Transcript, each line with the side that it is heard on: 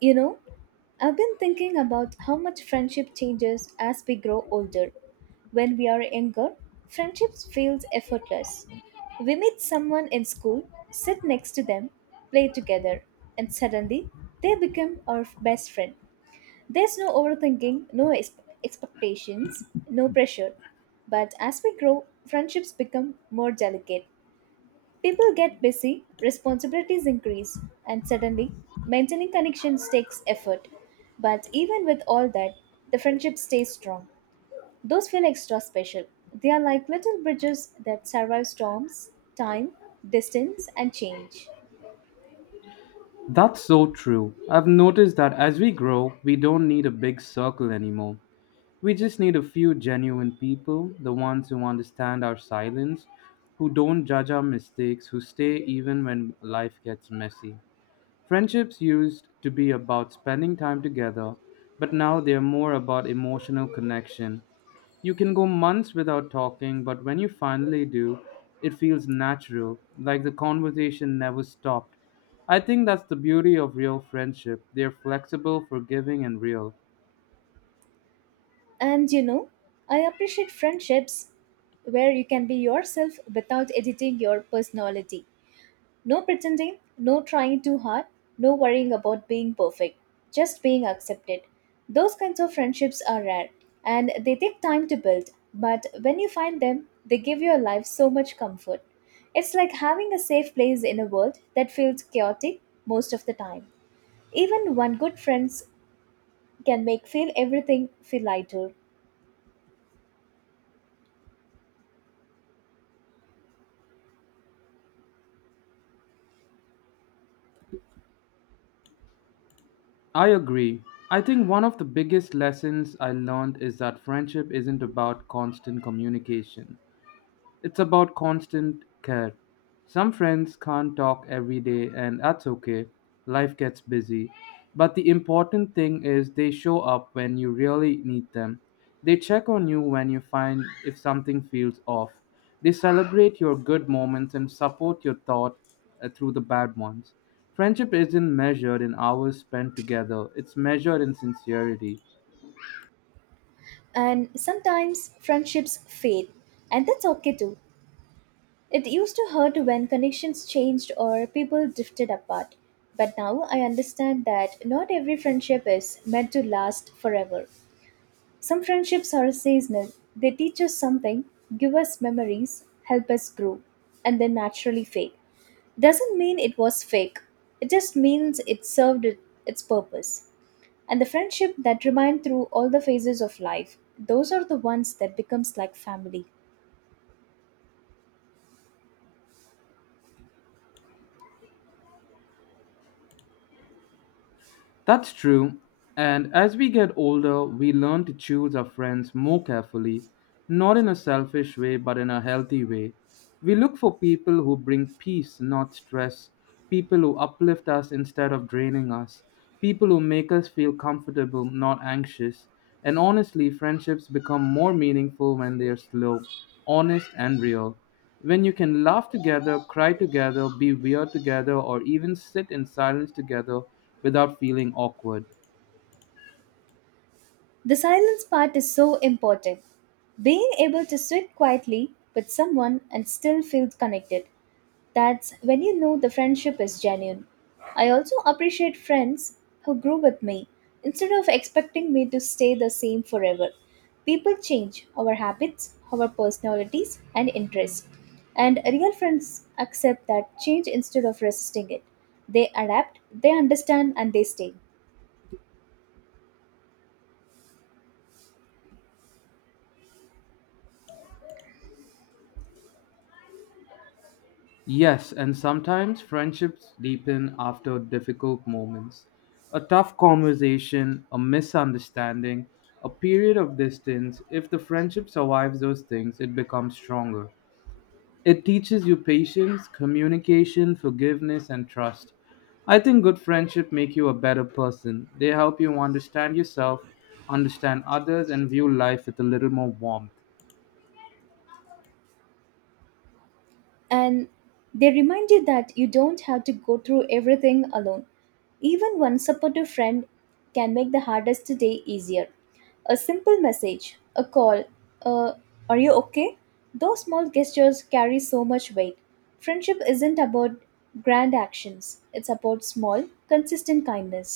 right: You know, I've been thinking about how much friendship changes as we grow older. When we are younger, friendships feels effortless. We meet someone in school, sit next to them, play together, and suddenly they become our best friend. There's no overthinking, expectations, no pressure. But as we grow, friendships become more delicate. People get busy, responsibilities increase, and suddenly maintaining connections takes effort. But even with all that, the friendship stays strong. Those feel extra special. They are like little bridges that survive storms, time, distance, and change.
left: That's so true. I've noticed that as we grow, we don't need a big circle anymore. We just need a few genuine people, the ones who understand our silence, who don't judge our mistakes, who stay even when life gets messy. Friendships used to be about spending time together, but now they're more about emotional connection. You can go months without talking, but when you finally do, it feels natural, like the conversation never stopped. I think that's the beauty of real friendship. They're flexible, forgiving, and real.
right: And you know, I appreciate friendships where you can be yourself without editing your personality. No pretending, no trying too hard, no worrying about being perfect, just being accepted. Those kinds of friendships are rare and they take time to build, but when you find them, they give your life so much comfort. It's like having a safe place in a world that feels chaotic most of the time. Even one good friend can make feel everything feel lighter.
left: I agree. I think one of the biggest lessons I learned is that friendship isn't about constant communication. It's about constant care. Some friends can't talk every day, and that's okay. Life gets busy. But the important thing is they show up when you really need them. They check on you when you find if something feels off. They celebrate your good moments and support your thought through the bad ones. Friendship isn't measured in hours spent together, it's measured in sincerity.
right: And sometimes friendships fade, and that's okay too. It used to hurt when connections changed or people drifted apart. But now I understand that not every friendship is meant to last forever. Some friendships are seasonal. They teach us something, give us memories, help us grow, and then naturally fade. Doesn't mean it was fake. It just means it served its purpose. And the friendship that remain through all the phases of life, those are the ones that becomes like family.
left: That's true. And as we get older, we learn to choose our friends more carefully, not in a selfish way, but in a healthy way. We look for people who bring peace, not stress, people who uplift us instead of draining us, people who make us feel comfortable, not anxious. And honestly, friendships become more meaningful when they are slow, honest, and real. When you can laugh together, cry together, be weird together, or even sit in silence together without feeling awkward.
right: The silence part is so important. Being able to sit quietly with someone and still feel connected. That's when you know the friendship is genuine. I also appreciate friends who grew with me instead of expecting me to stay the same forever. People change our habits, our personalities, and interests. And real friends accept that change instead of resisting it. They adapt, they understand, and they stay.
left: Yes, and sometimes friendships deepen after difficult moments. A tough conversation, a misunderstanding, a period of distance, if the friendship survives those things, it becomes stronger. It teaches you patience, communication, forgiveness, and trust. I think good friendship make you a better person. They help you understand yourself, understand others, and view life with a little more warmth.
right: And they remind you that you don't have to go through everything alone. Even one supportive friend can make the hardest day easier. A simple message, a call, a "Are you okay?" Those small gestures carry so much weight. Friendship isn't about grand actions, it's about small, consistent kindness.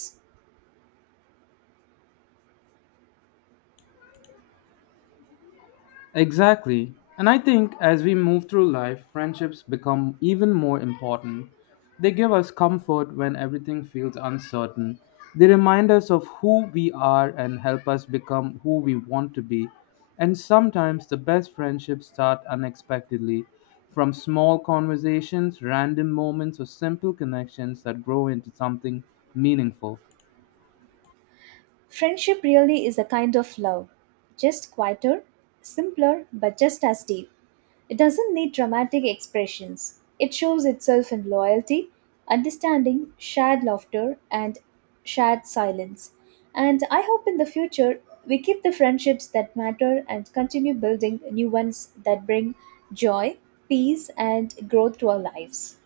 left: Exactly. And I think as we move through life, friendships become even more important. They give us comfort when everything feels uncertain. They remind us of who we are and help us become who we want to be. And sometimes the best friendships start unexpectedly from small conversations, random moments, or simple connections that grow into something meaningful.
right: Friendship really is a kind of love, just quieter, simpler, but just as deep. It doesn't need dramatic expressions. It shows itself in loyalty, understanding, shared laughter, and shared silence. And I hope in the future we keep the friendships that matter and continue building new ones that bring joy, peace, and growth to our lives.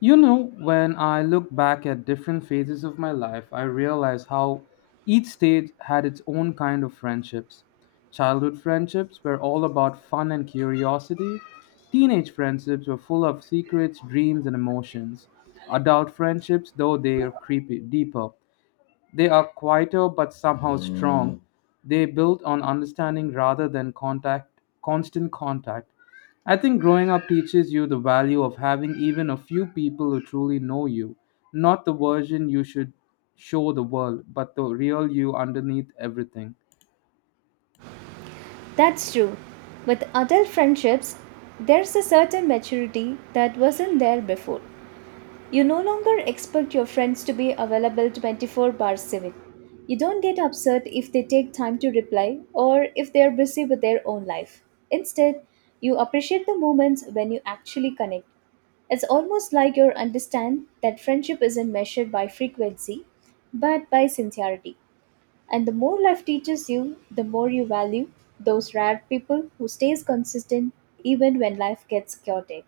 left: You know, when I look back at different phases of my life, I realize how each stage had its own kind of friendships. Childhood friendships were all about fun and curiosity. Teenage friendships were full of secrets, dreams, and emotions. Adult friendships, though they are creepy, deeper. They are quieter but somehow strong. They build on understanding rather than contact, constant contact. I think growing up teaches you the value of having even a few people who truly know you, not the version you should show the world, but the real you underneath everything.
right: That's true. With adult friendships, there's a certain maturity that wasn't there before. You no longer expect your friends to be available 24 bar 7. You don't get upset if they take time to reply or if they're busy with their own life. Instead, you appreciate the moments when you actually connect. It's almost like you understand that friendship isn't measured by frequency, but by sincerity. And the more life teaches you, the more you value those rare people who stays consistent even when life gets chaotic.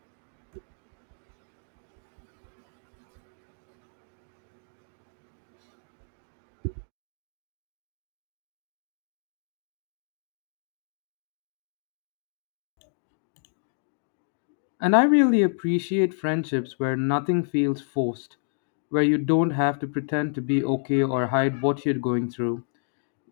left: And I really appreciate friendships where nothing feels forced, where you don't have to pretend to be okay or hide what you're going through.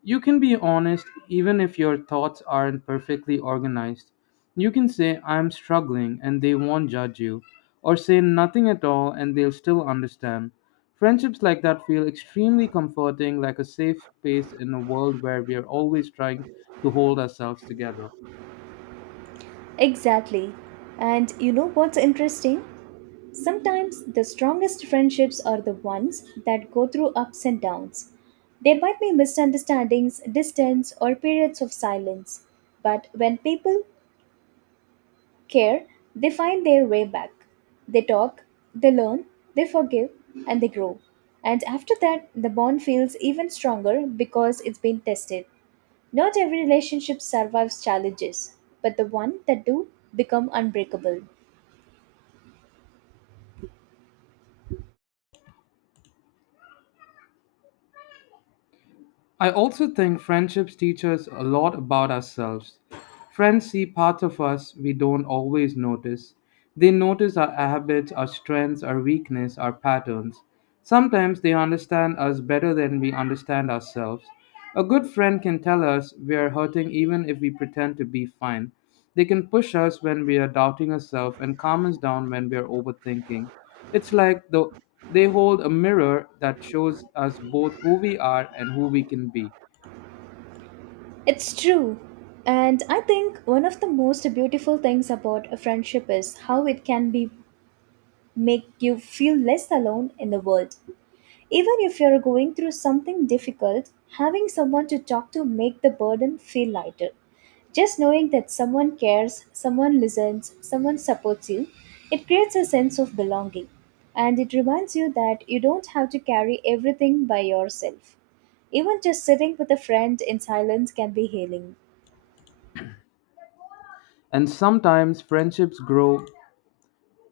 left: You can be honest even if your thoughts aren't perfectly organized. You can say, I'm struggling, and they won't judge you, or say nothing at all and they'll still understand. Friendships like that feel extremely comforting, like a safe space in a world where we are always trying to hold ourselves together.
right: Exactly. And you know what's interesting? Sometimes the strongest friendships are the ones that go through ups and downs. There might be misunderstandings, distance, or periods of silence. But when people care, they find their way back. They talk, they learn, they forgive, and they grow. And after that, the bond feels even stronger because it's been tested. Not every relationship survives challenges, but the one that do become unbreakable.
left: I also think friendships teach us a lot about ourselves. Friends see parts of us we don't always notice. They notice our habits, our strengths, our weakness, our patterns. Sometimes they understand us better than we understand ourselves. A good friend can tell us we are hurting even if we pretend to be fine. They can push us when we are doubting ourselves and calm us down when we are overthinking. It's like the, they hold a mirror that shows us both who we are and who we can be.
right: It's true. And I think one of the most beautiful things about a friendship is how it can be make you feel less alone in the world. Even if you're going through something difficult, having someone to talk to make the burden feel lighter. Just knowing that someone cares, someone listens, someone supports you, it creates a sense of belonging. And it reminds you that you don't have to carry everything by yourself. Even just sitting with a friend in silence can be healing.
left: And sometimes friendships grow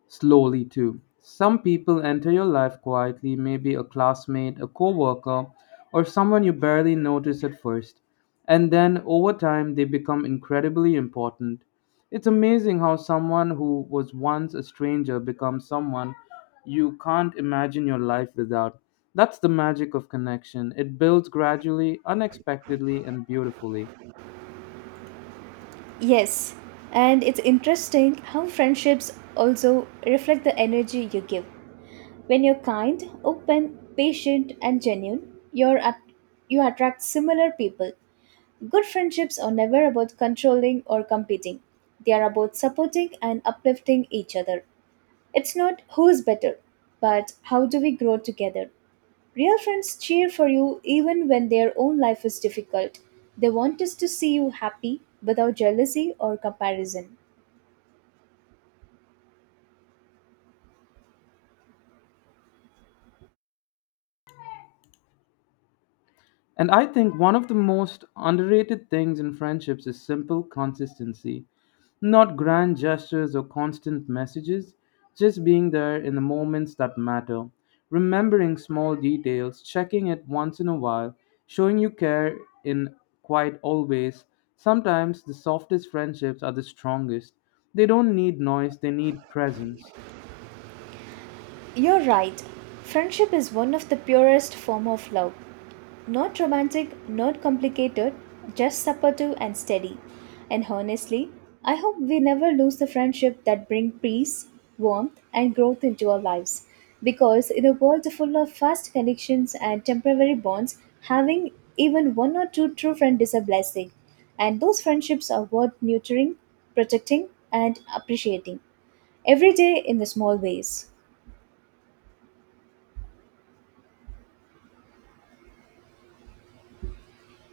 left: slowly too. Some people enter your life quietly, maybe a classmate, a coworker, or someone you barely notice at first. And then over time, they become incredibly important. It's amazing how someone who was once a stranger becomes someone you can't imagine your life without. That's the magic of connection. It builds gradually, unexpectedly, and beautifully.
right: Yes, and it's interesting how friendships also reflect the energy you give. When you're kind, open, patient, and genuine, you attract similar people. Good friendships are never about controlling or competing. They are about supporting and uplifting each other. It's not who is better, but how do we grow together? Real friends cheer for you even when their own life is difficult. They want us to see you happy without jealousy or comparison.
left: And I think one of the most underrated things in friendships is simple consistency. Not grand gestures or constant messages, just being there in the moments that matter, remembering small details, checking it once in a while, showing you care in quite always. Sometimes the softest friendships are the strongest. They don't need noise, they need presence.
right: You're right. Friendship is one of the purest form of love. Not romantic, not complicated, just supportive and steady. And honestly, I hope we never lose the friendship that bring peace, warmth, and growth into our lives. Because in a world full of fast connections and temporary bonds, having even one or two true friends is a blessing. And those friendships are worth nurturing, protecting, and appreciating every day in the small ways.